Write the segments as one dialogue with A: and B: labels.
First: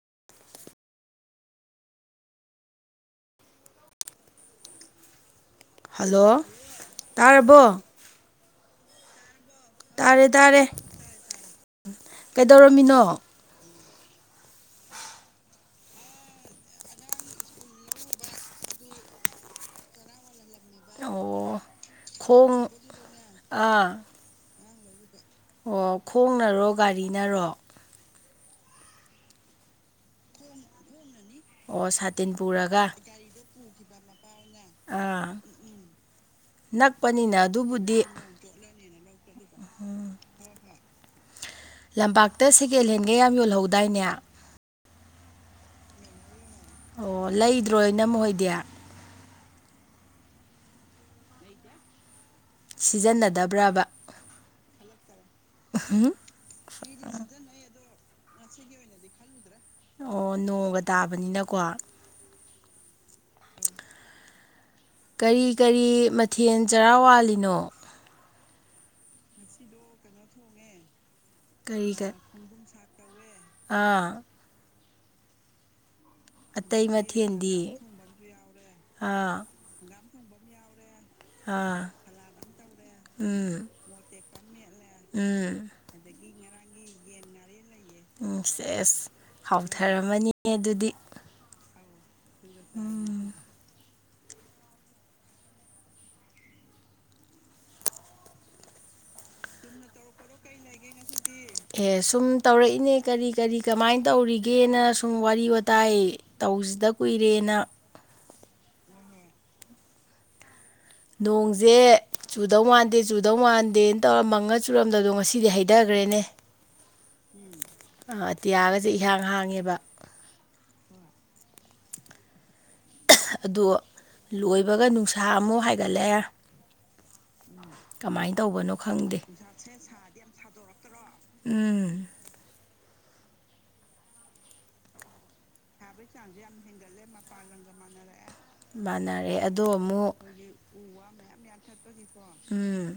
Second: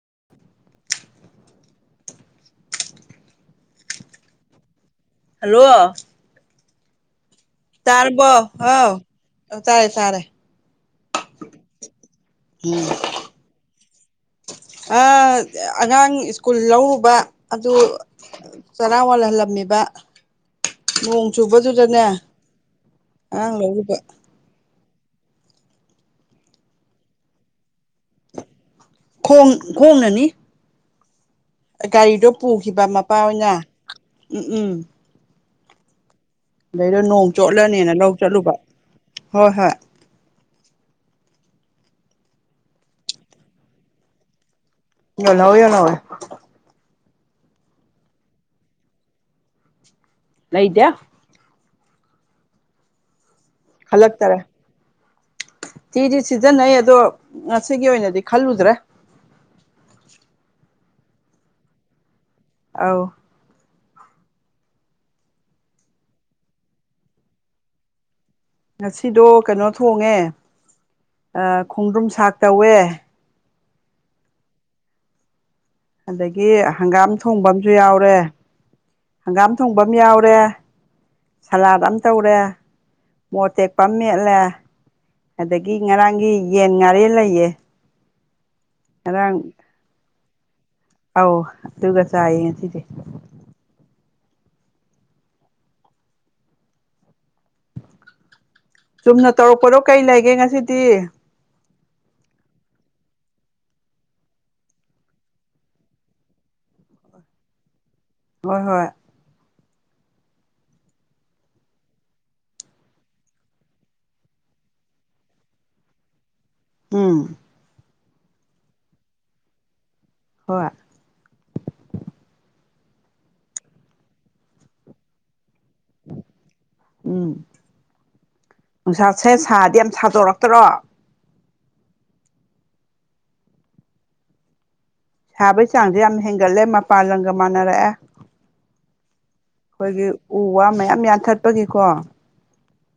A: [unintelligible]
B: Hello
A: hello ꯇꯥꯔꯕꯣ
B: ꯇꯥꯔꯕꯣ ꯍꯥꯎ
A: ꯇꯥꯔꯦ ꯇꯥꯔꯦ ꯀꯩꯗꯧꯔꯝꯃꯤꯅꯣ.
B: ꯑꯉꯥꯡ ꯁ꯭ꯀꯨꯜ ꯂꯧꯔꯨꯕ ꯑꯗꯨ ꯆꯔꯥ ꯋꯥꯜꯍꯜꯂꯝꯃꯤ ꯁꯤꯕ ꯅꯣꯡ
A: ꯑꯣ
B: ꯆꯨꯕꯗꯨꯗꯅꯦ
A: ꯈꯣꯡ
B: ꯑꯉꯥꯡ ꯂꯧꯔꯤꯕ
A: ꯑꯥ ꯑꯣ ꯈꯣꯡꯅꯔꯣ ꯒꯥꯔꯤꯅꯔꯣ
B: ꯈꯣꯡ ꯈꯣꯡꯅꯅꯤ
A: ꯑꯣ
B: ꯒꯥꯔꯤꯗꯣ
A: ꯁꯥꯇꯤꯟ
B: ꯄꯨꯈꯤꯕ
A: ꯄꯨꯔꯒ
B: ꯃꯄꯥꯣꯏ ꯑꯣꯏꯅ ꯎꯝ ꯎꯝ
A: ꯑꯥ
B: ꯑꯗꯩꯗ ꯅꯣꯡ
A: ꯅꯛꯄꯅꯤꯅ
B: ꯆꯣꯠꯂꯅꯦꯅ
A: ꯑꯗꯨꯕꯨꯗꯤ
B: ꯂꯧ ꯆꯠꯂꯨꯕ ꯍꯣꯏ ꯍꯣꯏ
A: ꯂꯝꯄꯥꯛꯇ ꯁꯦꯀꯦꯟ ꯍꯦꯟꯒ ꯌꯥꯝ ꯌꯣꯜꯍꯧꯗꯥꯏꯅꯦ
B: ꯌ ꯅꯧ ꯌꯥ ꯅꯉꯦ
A: ꯑꯣ ꯂꯩꯗ꯭ꯔꯣꯏ ꯅꯪꯣꯏꯗꯤ
B: ꯂꯩꯣꯏꯗ
A: ꯁꯤꯖꯤꯟꯅꯗꯕ
B: ꯈꯂꯥꯛ ꯇꯔꯦ
A: ꯎꯝ
B: ꯁꯤꯤꯗꯤ ꯁꯤꯖꯤꯟꯅꯩ ꯑꯗꯣ ꯉꯁꯤꯒꯤ ꯑꯣꯏꯅꯗꯤ ꯈꯜꯂꯨꯗ꯭ꯔꯦ
A: ꯑꯣ ꯅꯣꯡꯒ ꯇꯥꯕꯅꯤꯅꯀꯣ
B: ꯑ
A: ꯀꯔꯤ ꯀꯔꯤ ꯃꯊꯦꯜ ꯆꯔꯥ ꯋꯥꯂꯤꯅꯣ
B: ꯉꯁꯤꯗꯣ ꯀꯩꯅꯣ ꯊꯣꯡꯉꯦ
A: ꯀꯔꯤ
B: ꯈꯣꯡꯗ꯭ꯔꯨꯝ
A: ꯀꯔꯤ
B: ꯁꯥꯛ ꯇꯧꯋꯦ
A: ꯑꯥ
B: ꯑꯗꯒꯤ
A: ꯑꯇꯩ
B: ꯍꯪꯒꯥꯝ ꯊꯣꯡꯕ
A: ꯃꯊꯦꯜꯗꯤ
B: ꯑꯃꯁꯁꯨ ꯌꯥꯎꯔꯦ
A: ꯑꯥ
B: ꯍꯪꯒꯥꯝ ꯊꯣꯡꯕ ꯌꯥꯎꯔꯦ ꯇꯧꯔꯦ
A: ꯑꯥ
B: ꯁꯂꯥꯠ ꯑꯃ ꯇꯧꯔꯦ ꯃꯣꯠ
A: ꯎꯝ
B: ꯇꯦꯛꯄ ꯑꯃ ꯃꯦꯠꯂꯦ
A: ꯎꯝ
B: ꯑꯗꯒꯤ ꯉꯔꯥꯡꯒꯤ ꯌꯦꯟ ꯉꯥꯔꯤꯦ ꯂꯩꯌꯦ
A: ꯎꯝ ꯁꯦ ꯑꯦꯁ
B: ꯉꯔꯥꯡ
A: ꯍꯥꯎꯊꯔꯝꯃꯅꯤ ꯑꯗꯨꯗꯤ
B: ꯑꯧ ꯑꯗꯨꯒ ꯆꯥꯏꯌꯦ ꯉꯁꯤꯁꯦ ꯆꯨꯝꯅ ꯇꯧꯔꯛꯄꯗꯣ ꯀꯔꯤ ꯂꯩꯒꯦ ꯉꯁꯤꯗꯤ
A: ꯑꯦ ꯁꯨꯝ ꯇꯧꯔꯛꯏꯅꯦ ꯀꯔꯤ ꯀꯔꯤ ꯀꯃꯥꯏꯅ ꯇꯧꯔꯤꯒꯦꯅ ꯁꯨꯝ ꯋꯥꯔꯤ ꯋꯥꯇꯥꯏ ꯇꯧ ꯍꯧꯁꯤꯗ ꯀꯨꯏꯔꯦꯅ
B: ꯍꯣꯏ ꯍꯣꯏ
A: ꯅꯣꯡꯁꯦ ꯆꯨꯗꯧ ꯃꯥꯟꯗꯦ ꯆꯨꯗꯧ ꯃꯥꯟꯗꯦꯅ ꯇꯧꯔ ꯃꯪꯉ ꯆꯨꯔꯝꯗꯗꯣ ꯉꯁꯤꯗꯤ ꯍꯩꯊꯈ꯭ꯔꯦ ꯇ꯭ꯔꯦꯅꯦ
B: ꯎꯝ
A: ꯑꯇꯤꯌꯥꯒꯁꯦ ꯏꯍꯥꯡ ꯍꯥꯡꯉꯦꯕ
B: [unintelligible]
A: ꯑꯗꯣ ꯂꯣꯏꯕꯒ ꯅꯨꯡꯁꯥ ꯑꯃꯨꯛ ꯍꯥꯏꯒꯠꯂꯛꯑꯦ
B: ꯎꯝ
A: ꯀꯃꯥꯏꯅ ꯇꯧꯕꯅꯣ ꯈꯪꯗꯦ
B: ꯅꯨꯡꯁꯥꯥꯁꯦ ꯁꯥꯗꯤ ꯌꯥꯝ ꯁꯥꯗꯣꯔꯛꯇꯔꯣ
A: ꯎꯝ
B: ꯁꯥꯕꯩ ꯆꯥꯡꯁꯦ ꯌꯥꯝ ꯍꯦꯟꯒꯠꯂꯦ ꯃꯄꯥꯟ ꯂꯝꯪꯒ ꯃꯥꯟꯅꯔꯛꯑꯦ
A: ꯃꯥꯟꯅꯔꯦ ꯑꯗꯣ
B: ꯑꯩꯈꯣꯏꯒꯤ
A: ꯑꯃꯨꯛ
B: ꯎ ꯋꯥ ꯃꯌꯥꯝ ꯌꯥꯟꯊꯠꯄꯒꯤꯀꯣ
A: ꯎꯝ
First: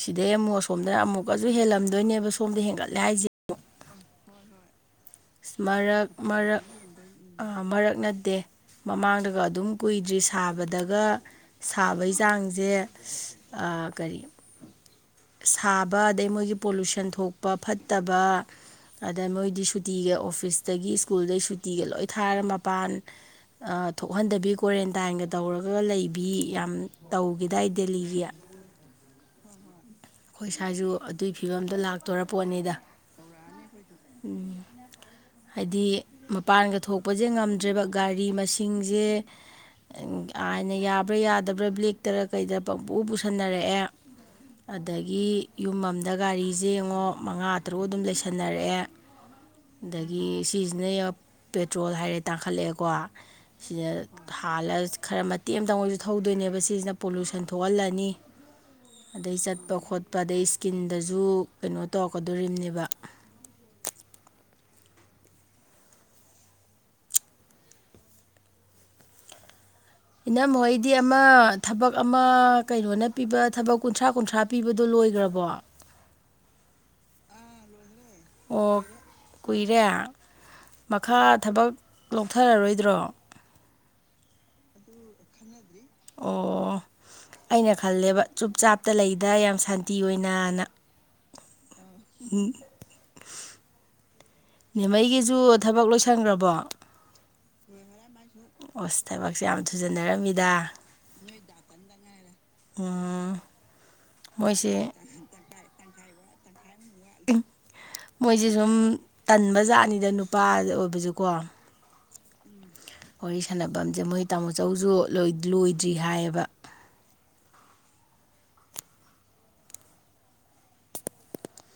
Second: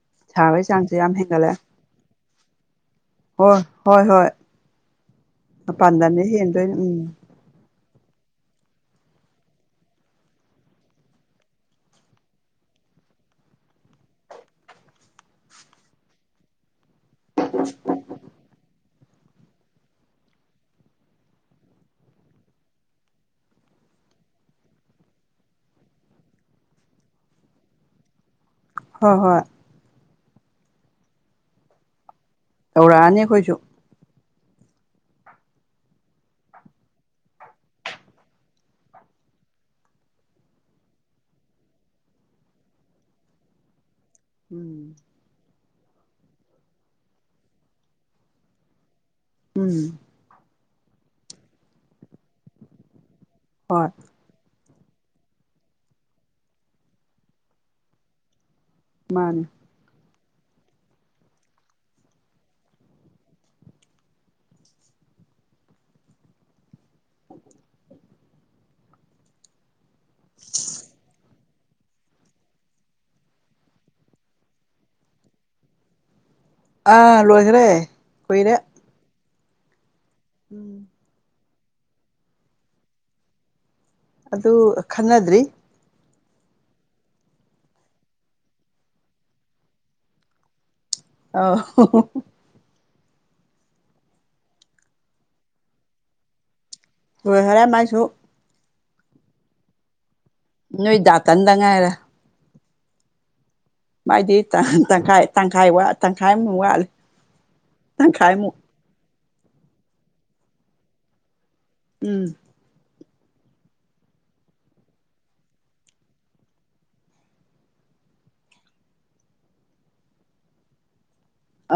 A: ꯁꯤꯗꯩ ꯑꯃꯨꯛ
B: ꯁꯥꯕꯒꯤ
A: ꯑꯁꯣꯝꯗ
B: ꯆꯥꯡꯁꯦ ꯌꯥꯝ
A: ꯑꯃꯨꯛꯀꯁꯨ
B: ꯍꯦꯟꯒꯠꯂꯦ
A: ꯍꯦꯜꯂꯝꯗꯣꯏꯅꯦꯕ ꯁꯣꯝꯗ ꯍꯦꯟꯒꯠ ꯂꯩ ꯍꯥꯏꯁꯦ
B: ꯍꯣꯏ ꯍꯣꯏ ꯍꯣꯏ ꯃꯄꯥꯟ
A: ꯃꯔꯛ
B: ꯂꯝꯗ
A: ꯃꯔꯛ
B: ꯍꯦꯟꯗꯣꯏꯅꯦ ꯎꯝ
A: ꯃꯔꯛ ꯅꯗꯦ ꯃꯃꯥꯡꯗꯒ ꯑꯗꯨꯝ ꯀꯨꯏꯗ꯭ꯔꯤ ꯁꯥꯕꯗꯒ ꯁꯥꯕꯩ ꯆꯥꯡꯁꯦ ꯀꯔꯤ ꯁꯥꯕ ꯑꯗꯩ ꯃꯣꯏꯒꯤ ꯄꯣꯂꯨꯁꯟ ꯊꯣꯛ ꯊꯣꯛꯄ ꯐꯠꯇꯕ ꯑꯗ ꯃꯣꯏꯗꯤ ꯁꯨ ꯁꯨꯇꯤꯒ ꯑꯣꯐꯤꯁꯇꯒꯤ ꯁ꯭ꯀꯨꯜꯗꯗꯒꯤ ꯁꯨꯇꯤꯒ ꯂꯣꯏ ꯊꯥꯔ ꯃꯄꯥꯟ ꯊꯣꯛꯍꯟꯗꯕꯤ ꯀ꯭ꯋꯥꯔꯦꯟꯇꯥꯏꯟꯒ ꯇꯧꯔꯒ ꯂꯩꯕꯤ ꯌꯥꯝ ꯇꯧꯒꯗꯥꯏ ꯗꯦꯜꯂꯤꯒꯤ
B: ꯍꯣꯏ ꯍꯣꯏ
A: ꯑꯩꯈꯣꯏ ꯁ꯭ꯋꯥꯏꯖ ꯑꯗꯨꯒꯤ ꯐꯤꯕꯝꯗ ꯂꯥꯛꯇꯣꯔ
B: ꯇꯧꯔꯛꯑꯅꯤ ꯑꯩꯈꯣꯏꯁꯨ
A: ꯎꯝ ꯍꯥꯏꯗꯤ ꯃꯄꯥꯟꯒ ꯊꯣꯛꯄꯁꯦ ꯉꯝꯗ꯭ꯔꯦꯕ ꯒꯥꯔꯤ ꯃꯁꯤꯡꯁꯦ ꯑꯥꯏꯅ ꯌꯥꯕ꯭ꯔꯥ ꯌꯥꯗꯕ꯭ꯔꯥ ꯕ꯭ꯂꯦꯛꯇꯔ ꯀꯩꯗꯔ ꯄꯪꯄꯨ ꯄꯨꯁꯟꯅꯔꯛꯑꯦ
B: ꯎꯝ
A: ꯑꯗꯒꯤ ꯌꯨꯝ ꯑꯃꯗ ꯒꯥꯔꯤꯁꯦ ꯌꯦꯡꯉꯣ ꯃꯉꯥ ꯇꯔꯨꯛ ꯑꯗꯨꯝ ꯂꯩꯁꯟꯅꯔꯛꯑꯦ
B: ꯎꯝ
A: ꯑꯗꯒꯤ ꯁꯤꯁꯤꯅ ꯄꯦꯇ꯭ꯔꯣꯜ ꯍꯥꯏꯔꯦ ꯇꯥꯡꯈꯠꯂꯛꯑꯦꯀꯣ ꯁꯤꯅ
B: ꯍꯣꯏ
A: ꯍꯂ ꯈꯔ ꯃꯇꯦꯛ ꯑꯃꯇꯪ ꯑꯣꯏꯁꯨ ꯊꯧꯗꯣꯏꯅꯦꯕ ꯁꯤꯁꯤꯅ ꯄꯣꯂꯨꯁꯟ ꯊꯣꯛꯍꯜꯂꯅꯤ ꯑꯗꯩ
B: ꯃꯥꯅꯤ
A: ꯆꯠ ꯈꯣꯠꯄ ꯑꯗꯩ ꯏꯁꯀꯤꯟꯗꯁꯨ ꯀꯩꯅꯣ ꯇꯧꯔꯛꯀꯗꯣꯝꯅꯦꯕ ꯏꯅꯝ ꯍꯣꯏꯗꯤꯃ ꯊꯕꯛ ꯑꯃ ꯀꯩꯅꯣꯅ ꯄꯤꯕ ꯊꯕꯛ ꯀꯨꯟꯊ꯭ꯔꯥ ꯀꯨꯟꯊ꯭ꯔꯥ ꯄꯤꯕꯗꯣ ꯂꯣꯏꯈ꯭ꯔꯕꯣ
B: ꯑꯥ ꯂꯣꯏꯈ꯭ꯔꯦ ꯀꯨꯏꯔꯦ
A: ꯑꯣ ꯀꯨꯏꯔꯦ
B: ꯎꯝ
A: ꯃꯈꯥ ꯊꯕꯛ ꯂꯧꯊꯔꯔꯣꯏꯗ꯭ꯔꯣ
B: ꯑꯗꯨ ꯈꯟꯅꯗ꯭ꯔꯤ
A: ꯑꯣ ꯑꯩꯅ ꯈꯜꯂꯦꯕ ꯆꯨꯞ ꯆꯥꯞꯇ ꯂꯩꯗ ꯌꯥꯝ ꯁꯥꯟꯇꯤ ꯑꯣꯏꯅꯅ
B: ꯑ
A: ꯅꯦꯝꯃꯩꯒꯤꯁꯨ ꯊꯕꯛ ꯂꯣꯏꯁꯟꯈ꯭ꯔꯕꯣ
B: ꯣꯏ ꯍꯔꯦ ꯃꯥꯏꯁꯨ
A: ꯑꯣꯁ ꯊꯕꯛꯁꯦ ꯌꯥꯝ ꯊꯨꯖꯟꯅꯔꯝꯃꯤ
B: ꯣꯏ ꯗꯥꯇꯅꯗꯉ ꯍꯥꯏꯔ
A: ꯑ
B: ꯃꯥꯏꯗꯤ ꯇꯪꯈꯥꯏ ꯇꯪꯈꯥꯏꯠ ꯇꯪꯈꯥꯏ ꯑꯃꯨꯛ ꯋꯥꯠꯂꯦ
A: ꯃꯣꯏꯁꯦ ꯁꯨꯝ ꯇꯟꯕꯖꯥꯠꯅꯤꯗ ꯅꯨꯄꯥ ꯑꯣꯏꯕꯁꯨꯀꯣ
B: ꯎꯝ
A: ꯋꯥꯔꯤ ꯁꯥꯟꯅꯐꯝꯁꯦ ꯃꯣꯏ ꯇꯥꯃꯣꯆꯧꯁꯨ ꯂꯣꯏꯗ꯭ꯔꯤ ꯍꯥꯏꯌꯦꯕ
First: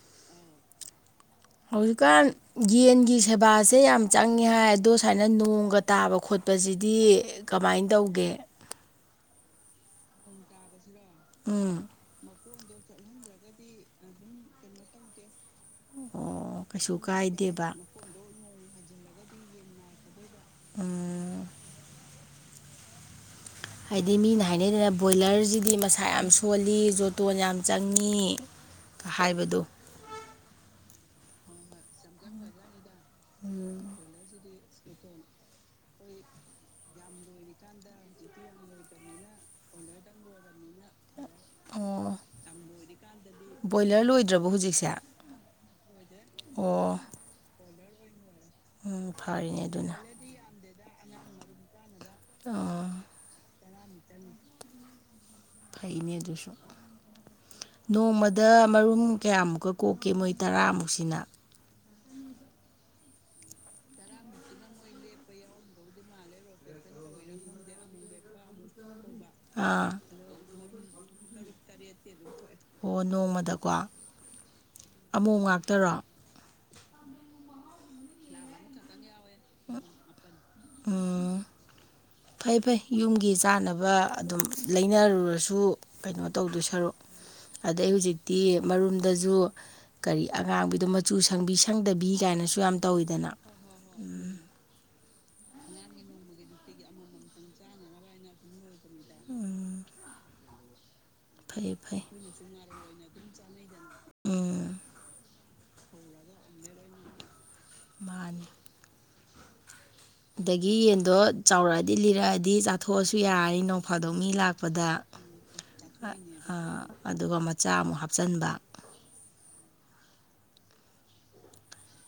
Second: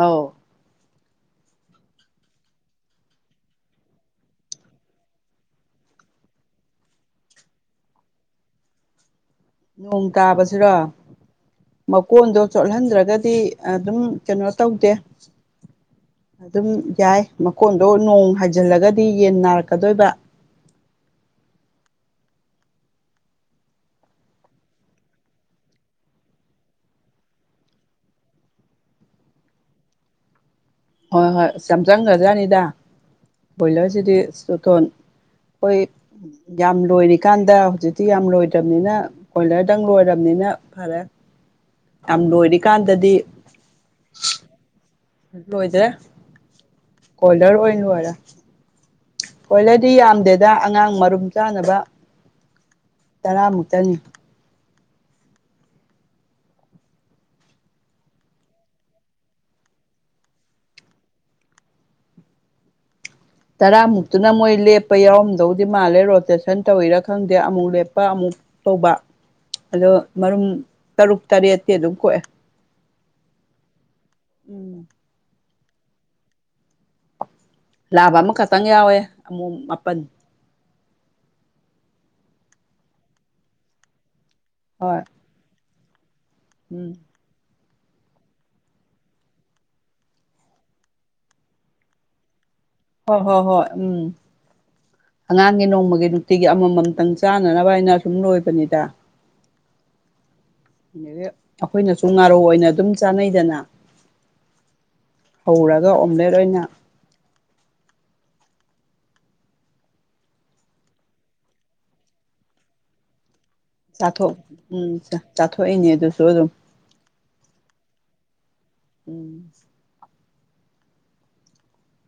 B: ꯑꯥꯎ
A: ꯍꯧꯖꯤꯛꯀꯥꯟ ꯌꯦꯟꯒꯤ ꯁꯦꯕꯥꯁꯦ ꯌꯥꯝ ꯆꯪꯉꯦ ꯍꯥꯏ ꯑꯗꯣ ꯁꯨꯃꯥꯏꯅ ꯅꯣꯡꯒ ꯇꯥꯕ ꯈꯣꯠꯄ ꯆꯠꯄꯁꯤꯗꯤ ꯀꯃꯥꯏꯅ ꯇꯧꯒꯦ
B: ꯅꯣꯡ ꯇꯥꯕꯕꯁꯤꯔꯣ
A: ꯎꯝ
B: ꯃꯀꯣꯟꯗꯣ ꯆꯣꯠꯍꯟꯗ꯭ꯔꯒꯗꯤ ꯑꯗꯨꯝ ꯀꯩꯅꯣ ꯇꯧꯗꯦ
A: ꯑꯣ
B: ꯑꯗꯨꯝ
A: ꯀꯩꯁꯨ
B: ꯌꯥꯏ
A: ꯀꯥꯏꯗꯦꯕ
B: ꯃꯈꯀꯣꯟꯗꯣ ꯅꯣꯡ ꯍꯥꯏꯖꯤꯜꯂꯒꯗꯤ ꯁꯤ ꯌꯦꯟ ꯅꯥꯔꯛꯀꯗꯣꯏꯕ
A: ꯑ ꯍꯥꯏꯗꯤ ꯃꯤꯅ ꯍꯥꯏꯅꯩꯗꯅ ꯕꯣꯏꯂꯔꯁꯤꯗꯤ ꯃꯁꯥ ꯌꯥꯝ ꯁꯣꯜꯂꯤ ꯖꯣꯇꯣꯟ ꯌꯥꯝ ꯆꯪꯉꯤ ꯍꯥꯏꯕꯗꯨ
B: ꯍꯣꯏ ꯍꯣꯏ ꯌꯥꯝ ꯆꯪꯈ꯭ꯔꯖꯥꯠꯅꯤꯗ ꯕꯣꯏꯂꯔꯁꯤꯗꯤꯣꯊꯣꯟ ꯑꯩꯈꯣꯏ ꯌꯥꯝ ꯂꯣꯏꯔꯤꯀꯥꯟꯗ ꯍꯧꯖꯤꯛꯇꯤ ꯌꯥꯝ ꯂꯣꯏꯗ꯭ꯔꯕꯅꯤꯅ ꯕꯣꯏꯂꯔꯗꯪ ꯂꯣꯏꯔꯕꯅꯦ ꯅ ꯐꯔꯦ
A: ꯑꯣ
B: ꯌꯥꯝ ꯂꯣꯏꯔꯤꯀꯥꯟꯗꯗꯤ
A: ꯕꯣꯏꯂꯔ ꯂꯣꯏꯗ꯭ꯔꯕꯣ ꯍꯧꯖꯤꯛꯁꯦ
B: ꯂꯣꯏꯗ꯭ꯔꯦ
A: ꯑꯣ
B: ꯀꯣꯜꯗꯔ ꯑꯣꯏꯅ ꯂꯣꯏꯔꯦ
A: ꯎꯝ ꯐꯔꯦꯅꯦ
B: ꯀꯣꯏꯂꯗꯤ
A: ꯑꯗꯨꯅ
B: ꯌꯥꯝꯗꯦꯗ ꯑꯉꯥꯡ ꯃꯔꯨꯝ ꯆꯥꯅꯕ
A: ꯑ
B: ꯇꯔꯥꯃꯨꯛꯇꯅꯤ
A: ꯐꯩꯅꯖꯁꯨꯨꯝ ꯅꯣꯡꯃꯗ ꯃꯔꯨꯝ ꯀꯌꯥꯃꯨꯛꯀ ꯀꯣꯛꯀꯦ ꯃꯣꯏ ꯇꯔꯥꯃꯨꯛꯁꯤꯅ
B: ꯇꯔꯥꯃꯨꯛꯇꯨꯅ ꯃꯣꯏ ꯂꯦꯞꯄ ꯌꯥꯎꯔꯝꯗꯧꯗꯤ ꯃꯥꯜꯂꯦ ꯔꯣꯇꯦꯁꯟ ꯇꯧꯋꯤꯔꯥ ꯈꯪꯗꯦ ꯑꯃꯨꯛ ꯂꯦꯞꯄ ꯑꯃꯨꯛ ꯇꯧꯕ
A: [inaudible]
B: ꯑꯗꯣ
A: ꯑꯥ
B: ꯃꯔꯨꯝ ꯇꯔꯨꯛ ꯇꯔꯦꯠꯇꯤ ꯑꯗꯨꯝ ꯀꯣꯛꯑꯦ
A: ꯑꯣ ꯅꯣꯡꯃꯗꯀꯣ
B: ꯎꯝ
A: ꯑꯃꯛ ꯉꯥꯛꯇꯔꯣ
B: ꯂꯥꯕ ꯑꯃꯈꯛꯇꯪ ꯌꯥꯎꯋꯦ ꯑꯃꯨꯛ ꯃꯥꯄꯟ
A: ꯎꯝ ꯐꯩ ꯐꯩ ꯌꯨꯝꯒꯤ ꯆꯥꯟꯅꯕ ꯑꯗꯨꯝ
B: ꯍꯣꯏ
A: ꯂꯩꯅꯔꯨꯔꯁꯨ ꯀꯩꯅꯣ ꯇꯧꯗꯣꯏ
B: ꯎꯝ
A: ꯁꯔꯨꯛ ꯑꯗꯩ ꯍꯧꯖꯤꯛꯇꯤ ꯃꯔꯨꯝꯗꯁꯨ ꯀꯔꯤ ꯑꯉꯥꯡꯕꯤꯗꯣ ꯃꯆꯨ ꯁꯪꯕꯤ ꯁꯪꯗꯕꯤ ꯀꯥꯏꯅꯁꯨ ꯌꯥꯝ
B: ꯍꯣꯏ
A: ꯇꯧꯋꯤꯗꯅ
B: ꯍꯣꯏ ꯍꯣꯏ ꯎꯝ ꯑꯉꯥꯡꯒꯤ ꯅꯣꯡꯃꯒꯤ ꯅꯨꯡꯇꯤꯒꯤ ꯑꯃꯃꯝꯇꯪ ꯆꯥꯅꯅꯕ ꯍꯥꯏꯅ ꯁꯁꯨꯝ ꯂꯣꯏꯕꯅꯤꯗ
A: ꯎꯝ
B: ꯑꯗꯒꯤ ꯑꯩꯈꯣꯏꯅꯁꯨ ꯉꯥꯔꯨ ꯑꯣꯏꯅ ꯑꯗꯨꯝ ꯆꯥꯅꯩꯗꯅ
A: ꯎꯝ
B: ꯍꯧꯔꯒ ꯑꯣꯝꯂꯦꯠ ꯑꯣꯏꯅ
A: ꯃꯥꯅꯤ ꯑꯗꯒꯤ ꯌꯦꯟꯗꯣ ꯆꯥꯎꯔꯛꯑꯗꯤ ꯂꯤꯔꯛꯑꯗꯤ ꯆꯥꯊꯣꯛꯑꯖꯨ ꯌꯥꯏ ꯅꯣꯡ ꯐꯥꯗꯧ ꯃꯤ
B: ꯆꯥꯊꯣꯛ
A: ꯂꯥꯛꯄꯗ
B: ꯎꯝ ꯆꯥꯊꯣꯛꯏꯅꯦ ꯑꯗꯨꯁꯨ ꯑꯗꯨꯝ
A: ꯑꯗꯨꯒ ꯃꯆꯥ ꯑꯃꯨꯛ ꯍꯥꯞꯆꯤꯟꯕ
B: ꯎꯝ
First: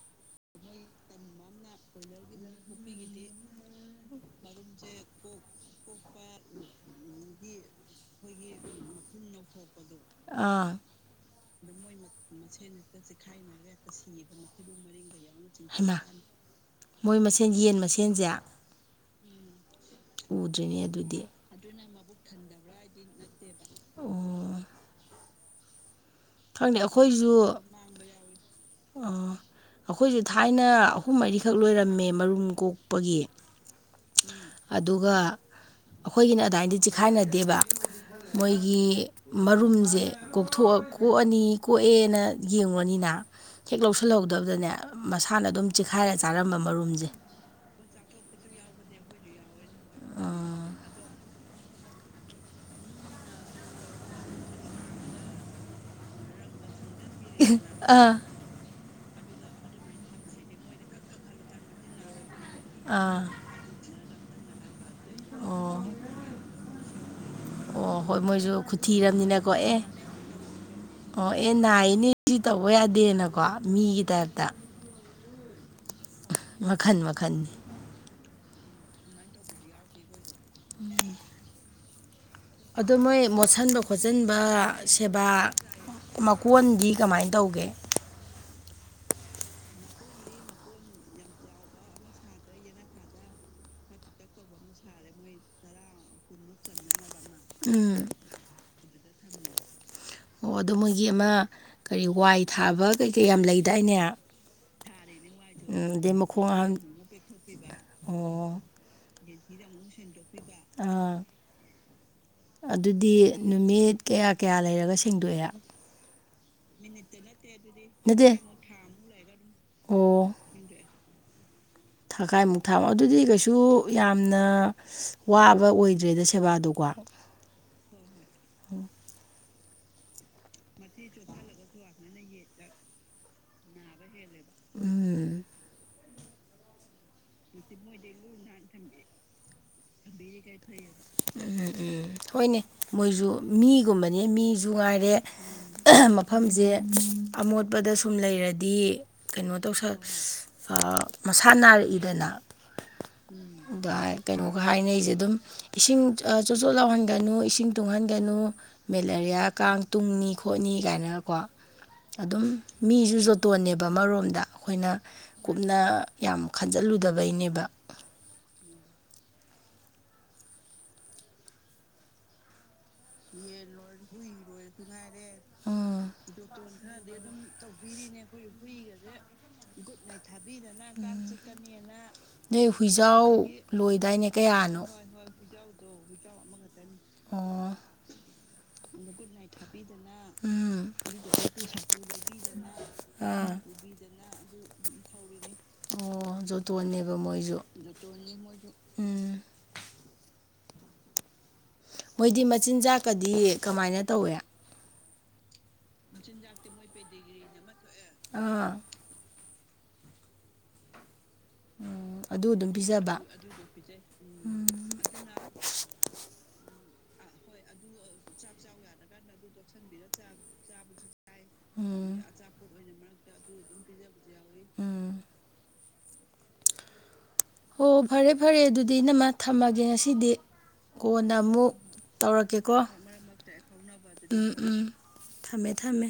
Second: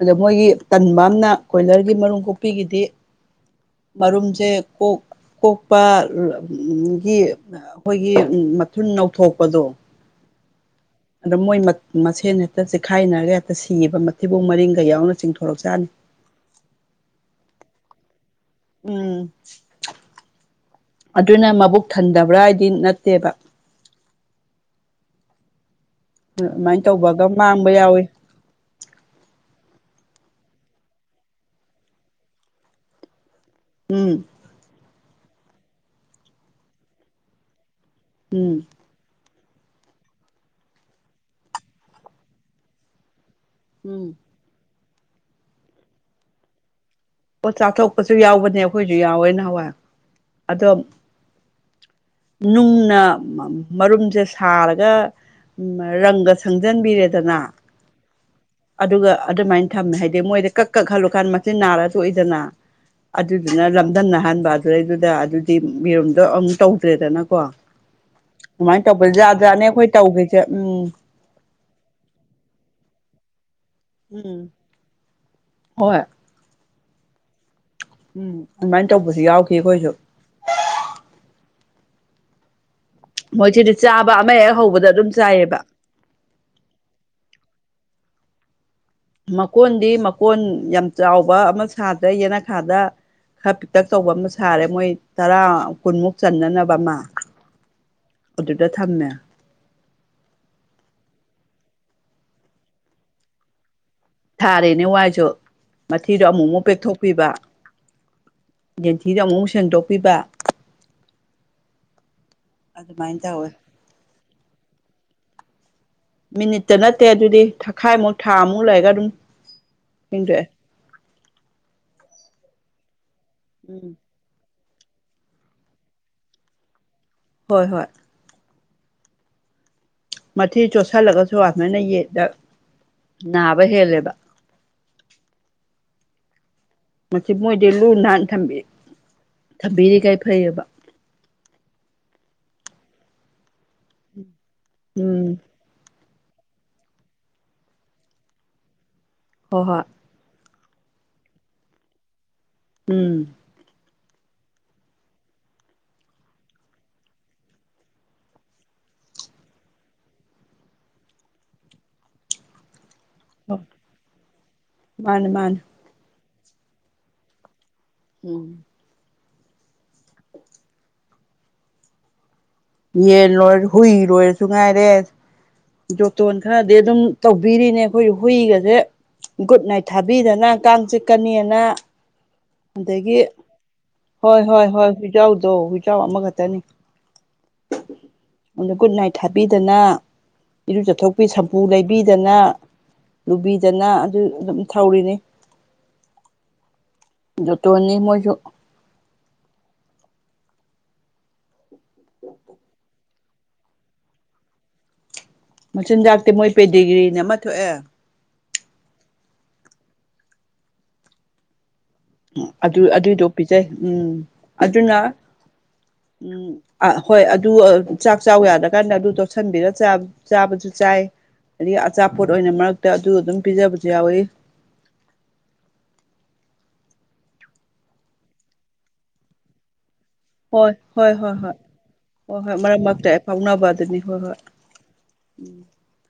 B: ꯑꯗ ꯃꯣꯏꯒꯤ ꯇꯟꯕ ꯑꯃꯅ ꯀꯣꯏꯂꯔꯒꯤ ꯃꯔꯨꯝ ꯀꯣꯛꯄꯤꯒꯤꯗꯤ ꯃꯔꯔꯨꯝꯨꯝꯁꯦ ꯀ ꯀꯣꯛꯄ ꯒꯤ ꯑꯩꯈꯣꯏꯒꯤ ꯃꯊꯨꯟ ꯅꯧꯊꯣꯛꯄꯗꯣ
A: ꯑꯥ
B: ꯑꯗ ꯃꯣꯏ ꯃꯁꯦꯟ ꯍꯦꯛꯇ ꯆꯤꯈꯥꯏꯅꯔꯒ ꯍꯦꯛꯇ ꯁꯤꯕ ꯃꯊꯤꯕꯨꯡ ꯃꯔꯤꯡꯒ ꯌꯥꯎꯅ ꯆꯤꯡꯊꯣꯔꯛ ꯆꯅꯤ
A: ꯍꯩꯃꯥ ꯃꯣꯏ ꯃꯁꯦꯟ ꯌꯦꯟ ꯃꯁꯦꯟꯁꯦ
B: ꯎꯝ
A: ꯎꯗ꯭ꯔꯤꯅꯦ ꯑꯗꯨꯗꯤ
B: ꯑꯗꯨꯅ ꯃꯕꯨꯛ ꯊꯟꯗꯕ꯭ꯔꯥ ꯍꯥꯏꯗꯤ ꯅꯠꯇꯦꯕ
A: ꯑꯣ ꯈꯪꯅꯤ
B: ꯑꯗꯨꯃꯥꯏꯅ ꯇꯧꯕꯒ
A: ꯑꯩꯈꯣꯏꯁꯨ
B: ꯃꯥꯡꯕ ꯌꯥꯎꯋꯤ
A: ꯑ ꯑꯩꯈꯣꯏꯁꯨ ꯊꯥꯏꯅ ꯑꯍꯨꯝ ꯃꯔꯤꯈꯛ ꯂꯣꯏꯔꯝꯃꯦ ꯃꯔꯨꯝ ꯀꯣꯛꯄꯒꯤ
B: ꯎꯝ
A: ꯑꯗꯨꯒ ꯑꯩꯈꯣꯏꯒꯤꯅ ꯑꯗꯨꯗꯥꯏꯗꯤ ꯆꯤꯈꯥꯏꯅꯗꯦꯕ
B: ꯎꯝ
A: ꯃꯣꯏꯒꯤ ꯃꯔꯨꯝꯁꯦ ꯀꯣꯛꯊꯣꯛꯑ ꯀꯣꯛꯑꯅꯤ ꯀꯣꯛꯑꯦꯅ ꯌꯦꯡꯉꯨꯅꯤꯅ ꯍꯦꯛ
B: ꯎꯝ
A: ꯂꯧꯁꯤꯜꯍꯧꯗꯕꯗꯅꯦ ꯃꯁꯥꯅ ꯑꯗꯨꯝ ꯆꯤꯈꯥꯏꯔ ꯆꯥꯔꯝꯕ ꯃꯔꯨꯝꯁꯦ
B: ꯑꯣ ꯆꯥꯊꯣꯛꯄꯁꯨ ꯌꯥꯎꯕꯅꯦ ꯑꯩꯈꯣꯏꯁꯨ ꯌꯥꯎꯋꯦ ꯅꯍꯥꯟꯋꯥꯏ ꯑꯗꯣ
A: ꯎꯝ
B: ꯅꯨꯡꯅ ꯃꯔꯨꯝꯁꯦ ꯁꯥꯔꯒ ꯎꯝ ꯔꯪꯒ ꯁꯪꯖꯟ
A: ꯑꯥ
B: ꯑꯗꯨꯒ ꯑꯗꯨꯃꯥꯏꯅ ꯊꯝꯃꯦ ꯍꯥꯏꯗꯤ ꯃꯣꯏꯗ ꯀꯛ ꯀꯛ ꯍꯜꯂꯨꯀꯥꯟ ꯃꯆꯤꯟ ꯅꯥꯔ ꯊꯣꯛꯏꯗꯅ
A: ꯑꯥ
B: ꯑꯗꯨꯗꯨꯅ ꯂꯝꯗꯝꯟ ꯅꯅꯥꯍꯟꯥꯟꯕ ꯑꯗꯨꯗꯩꯗꯨ ꯗ ꯑꯗꯨꯗꯤ
A: ꯑꯣ
B: ꯃꯤꯔꯨꯝꯗꯣ ꯑꯃꯨꯛ ꯇꯧꯗ꯭ꯔꯦꯗꯅꯀꯣ
A: ꯑꯣ ꯍꯣꯏ ꯃꯣꯏꯁꯨ
B: ꯑꯗꯨꯃꯥꯏꯅ ꯇꯧꯕ ꯖꯥꯠ
A: ꯈꯨꯊꯤꯔꯕꯅꯤꯅꯀꯣ
B: ꯖꯥꯠꯅꯦ
A: ꯑꯦ
B: ꯑꯩꯈꯣꯏ ꯇꯧꯈꯤꯁꯦ ꯎꯝ
A: ꯑꯣ ꯑꯦ ꯅꯥꯏꯅꯦ ꯁꯤ ꯇꯧꯕ ꯌꯥꯗꯦꯅꯀꯣ ꯃꯤꯒꯤ ꯇꯥꯏꯞꯇ
B: ꯍ
A: ꯋꯥꯈꯟ ꯋꯥꯈꯟꯅꯤ
B: ꯎꯝ ꯑꯗꯨꯃꯥꯏꯅ ꯇꯧꯕꯁꯨ ꯌꯥꯎꯈꯤ ꯑꯩꯈꯣꯏꯁꯨ
A: [inaudible] ꯑꯗꯨ ꯃꯣꯏ
B: ꯃꯣꯏꯁꯤꯗꯤ
A: ꯃꯣꯠꯁꯟꯕ
B: ꯆꯥꯕ ꯑꯃ
A: ꯈꯣꯠꯆꯟꯕ
B: ꯍꯦꯛ ꯍꯧꯕꯗ ꯑꯗꯨꯝ
A: ꯁꯦꯕꯥ
B: ꯆꯥꯏꯌꯦꯕ
A: ꯃꯀꯣꯟꯗꯤ ꯀꯃꯥꯏꯅ ꯇꯧꯒꯦ
B: ꯃꯀꯣꯟꯗꯤ ꯃꯀꯣꯟ ꯌꯥꯝ ꯆꯥꯎꯕ ꯑꯃ ꯁꯥꯗ꯭ꯔꯦ ꯌꯦꯅꯈꯥꯗ ꯈꯔ ꯄꯤꯛꯇꯛ ꯇꯧꯕ ꯑꯃ ꯁꯥꯔꯦ ꯃꯣꯏ ꯇꯔꯥ ꯀꯨꯟꯃꯨꯛ ꯆꯟꯅꯅꯕ ꯑꯃ
A: ꯎꯝ
B: ꯑꯗꯨꯗꯨꯗ ꯊꯝꯅ
A: ꯑꯣ ꯑꯗꯣ ꯃꯣꯏꯒꯤ ꯑꯃ ꯀꯔꯤ ꯋꯥꯏ ꯊꯥꯕ ꯀꯩꯀꯩ ꯌꯥꯝ ꯂꯩꯗꯥꯏꯅꯦ
B: ꯊꯥꯔꯦꯅꯦ ꯋꯥꯏꯁꯨ
A: ꯎꯝ ꯑꯗꯩ
B: ꯃꯊꯤꯗꯣ ꯑꯃꯨꯛ
A: ꯃꯈꯣꯡ
B: ꯑꯃꯨꯛ
A: ꯑꯍꯥꯝ
B: ꯄꯦꯛꯊꯣꯛꯄꯤꯕ
A: ꯑꯣ
B: ꯌꯦꯟꯊꯤꯗꯣ ꯑꯃꯨꯛꯃꯨꯛ ꯁꯦꯡꯗꯣꯛꯄꯤꯕ
A: ꯑꯥ ꯑꯗꯨꯗꯤ
B: ꯑꯗꯨꯃꯥꯏꯅ ꯇꯧꯋꯦ
A: ꯅꯨꯃꯤꯠ ꯀꯌꯥ ꯀꯌꯥ ꯂꯩꯔꯒ ꯁꯦꯡꯗꯣꯛꯑꯦ
B: ꯃꯤꯅꯤꯠꯇ ꯅꯠꯇꯦ ꯑꯗꯨꯗꯤ ꯊꯈꯥꯏꯃꯨꯛ
A: ꯅꯠꯇꯦ
B: ꯊꯥꯃꯨꯛ ꯂꯩꯔꯒ ꯑꯗꯨꯝ
A: ꯑꯣ
B: ꯏꯦ
A: ꯊꯥꯈꯥꯏꯃꯨꯛ ꯊꯥꯃ ꯑꯗꯨꯗꯤ ꯀꯩꯁꯨ
B: ꯎꯝ
A: ꯌꯥꯝꯅ ꯋꯥꯕ ꯑꯣꯏꯗ꯭ꯔꯦꯗ ꯁꯦꯕꯥꯗꯨꯀꯣ
B: ꯍꯣꯏ ꯍꯣꯏ
A: ꯑꯣ
B: ꯃꯊꯤ ꯆꯣꯠꯁꯜꯂꯒꯁꯨ ꯑꯗꯨꯃꯥꯏꯅ ꯌꯦꯗ ꯅꯥꯕ ꯍꯦꯜꯂꯦꯕ
A: ꯎꯝ
B: ꯃꯁꯤ ꯃꯣꯏꯗꯤ ꯂꯨ ꯅꯥꯟꯅ ꯊꯝꯕꯤ ꯊꯝꯕꯤꯔꯤ ꯀꯩ
A: ꯎꯝꯝ ꯎꯝ ꯍꯣꯏꯅꯦ ꯃꯣꯏꯁꯨ ꯃꯤꯒꯨꯝꯕꯅꯤ ꯃꯤꯖꯨ ꯉꯥꯏꯔꯦ
B: ꯎꯝ
A: ꯃꯐꯝꯁꯦ ꯑꯃꯣꯠꯄꯗ ꯁꯨꯝ ꯂꯩꯔꯗꯤ ꯀꯩꯅꯣ
B: ꯍꯣꯏ ꯍꯣꯏ
A: ꯇꯧꯁꯜ ꯃꯁꯥ ꯅꯥꯔꯛꯏꯗꯅ
B: ꯎꯝ
A: ꯑꯗꯨ ꯀꯩꯅꯣꯒ ꯍꯥꯏꯅꯩꯖꯦ ꯑꯗꯨꯝ ꯏꯁꯤꯡ ꯆꯣꯠ ꯆꯣꯠ ꯂꯥꯎꯍꯟꯒꯅꯨ ꯏꯁꯤꯡ ꯇꯨꯡꯍꯟꯒꯅꯨ ꯃꯦꯂꯥꯔꯤꯌꯥ ꯀꯥꯡ ꯇꯨꯡꯅꯤ ꯈꯣꯠꯅꯤ ꯀꯥꯏꯅꯒꯀꯣ ꯑꯗꯨꯝ ꯃꯤꯁꯨ
B: ꯍꯣꯏ
A: ꯣꯇꯣꯟꯅꯦꯕ ꯑꯃꯔꯣꯝꯗ ꯑꯩꯈꯣꯏꯅ
B: ꯃꯥꯅꯦ ꯃꯥꯅꯦ
A: ꯀꯨꯞꯅ ꯌꯥꯝ ꯈꯟꯖꯤꯜꯂꯨꯗꯕꯩꯅꯦꯕ
B: ꯍꯝ ꯌꯦꯟ ꯂꯣꯏꯔ ꯍꯨꯏ ꯂꯣꯏꯔꯁꯨ ꯉꯥꯏꯔꯦ
A: ꯎꯝ
B: ꯌꯣꯇꯣꯟ ꯈꯔꯗꯤ ꯑꯗꯨꯝ ꯇꯧꯕꯤꯔꯤꯅꯦ ꯑꯩꯈꯣꯏ ꯍꯨꯏꯒꯁꯦ ꯒꯨꯗ ꯅꯥꯏꯠ ꯊꯥꯕꯤꯗꯅ ꯆꯠꯀꯅꯤꯅ
A: ꯅꯣꯏ
B: ꯑꯗꯒꯤ
A: ꯍꯨꯏꯖꯥꯎ ꯂꯣꯏꯗꯥꯏꯅꯦ
B: ꯍꯣꯏ ꯍꯣꯏ
A: ꯀꯌꯥꯅꯣ
B: ꯍꯣꯏ ꯍꯨꯏꯖꯥꯎꯗꯣ ꯍꯨꯏꯖꯥꯎ ꯑꯃꯈꯛꯇꯅꯤ
A: ꯑꯣ
B: ꯑꯩꯣꯟꯗ ꯒꯨꯗ ꯅꯥꯏꯠ ꯊꯥꯕꯤꯗꯅ ꯏꯔꯨ
A: ꯎꯝ
B: ꯆꯊꯣꯛꯄꯤ ꯁꯝꯄꯨ ꯂꯩꯕꯤꯗꯅ
A: ꯑꯥ
B: ꯂꯨꯕꯤꯗꯅ ꯑꯗꯨ ꯑꯗꯨꯝ ꯊꯧꯔꯤꯅꯤ
A: ꯑꯣꯗꯨ ꯑꯅꯤ
B: ꯇ ꯑꯅꯤ ꯃꯁꯨ
A: ꯎꯝ ꯃꯣꯏꯗꯤ ꯃꯆꯤꯟꯖꯥꯛꯀꯗꯤ ꯀꯃꯥꯏꯅ ꯇꯧꯋꯦ
B: ꯃꯆꯤꯟꯖꯥꯛꯇꯤ ꯃꯣꯏ ꯄꯦꯗꯤꯒ꯭ꯔꯤꯅ ꯑꯃ ꯊꯣꯛꯑꯦ
A: ꯑꯥ ꯎꯝ ꯑꯗꯨꯝ
B: ꯑꯗꯨ
A: ꯄꯤꯖꯕ
B: ꯑꯗꯨꯏꯗꯣ ꯄꯤꯖꯩ ꯎꯝ ꯑꯗꯨꯅ ꯎꯝ ꯑ ꯍꯣꯏ ꯑꯗꯨ ꯆꯥꯛ ꯆ ꯆꯥꯎ ꯌꯥꯗ ꯀꯥꯟꯗ ꯑꯗꯨ ꯇꯣꯠꯁꯤꯟꯕꯤꯔ ꯆꯥꯕꯁꯨ ꯆꯥꯏ ꯑꯗꯒꯤ
A: ꯎꯝ
B: ꯑꯆꯥꯄꯣꯠ ꯑꯣꯏꯅ ꯃꯔꯛꯇ ꯑꯗꯨ ꯑꯗꯨꯝ ꯄꯤꯖꯕꯁꯨ ꯌꯥꯎꯋꯤ
A: ꯎꯝ ꯍꯣ ꯐꯔꯦ ꯐꯔꯦ ꯑꯗꯨꯗꯤ ꯏ ꯅꯃ ꯊꯝꯃꯒꯦ ꯉꯁꯤꯗꯤ
B: ꯍꯣꯏ ꯍꯣꯏ
A: ꯀꯣꯟꯅ
B: ꯍꯣꯏ ꯍꯣꯏ
A: ꯑꯃꯨꯛ
B: ꯍꯣꯏ ꯍꯣꯏ
A: ꯇꯧꯔꯛꯀꯦꯀꯣ
B: ꯃꯔꯛ ꯃꯔꯛꯇ ꯐꯥꯎꯅꯕ ꯑꯗꯨꯅꯤ ꯍꯣꯏ ꯍꯣꯏ
A: ꯎꯝ ꯎꯝ
B: ꯎꯝ
A: ꯊꯝꯃꯦ ꯊꯝꯃꯦ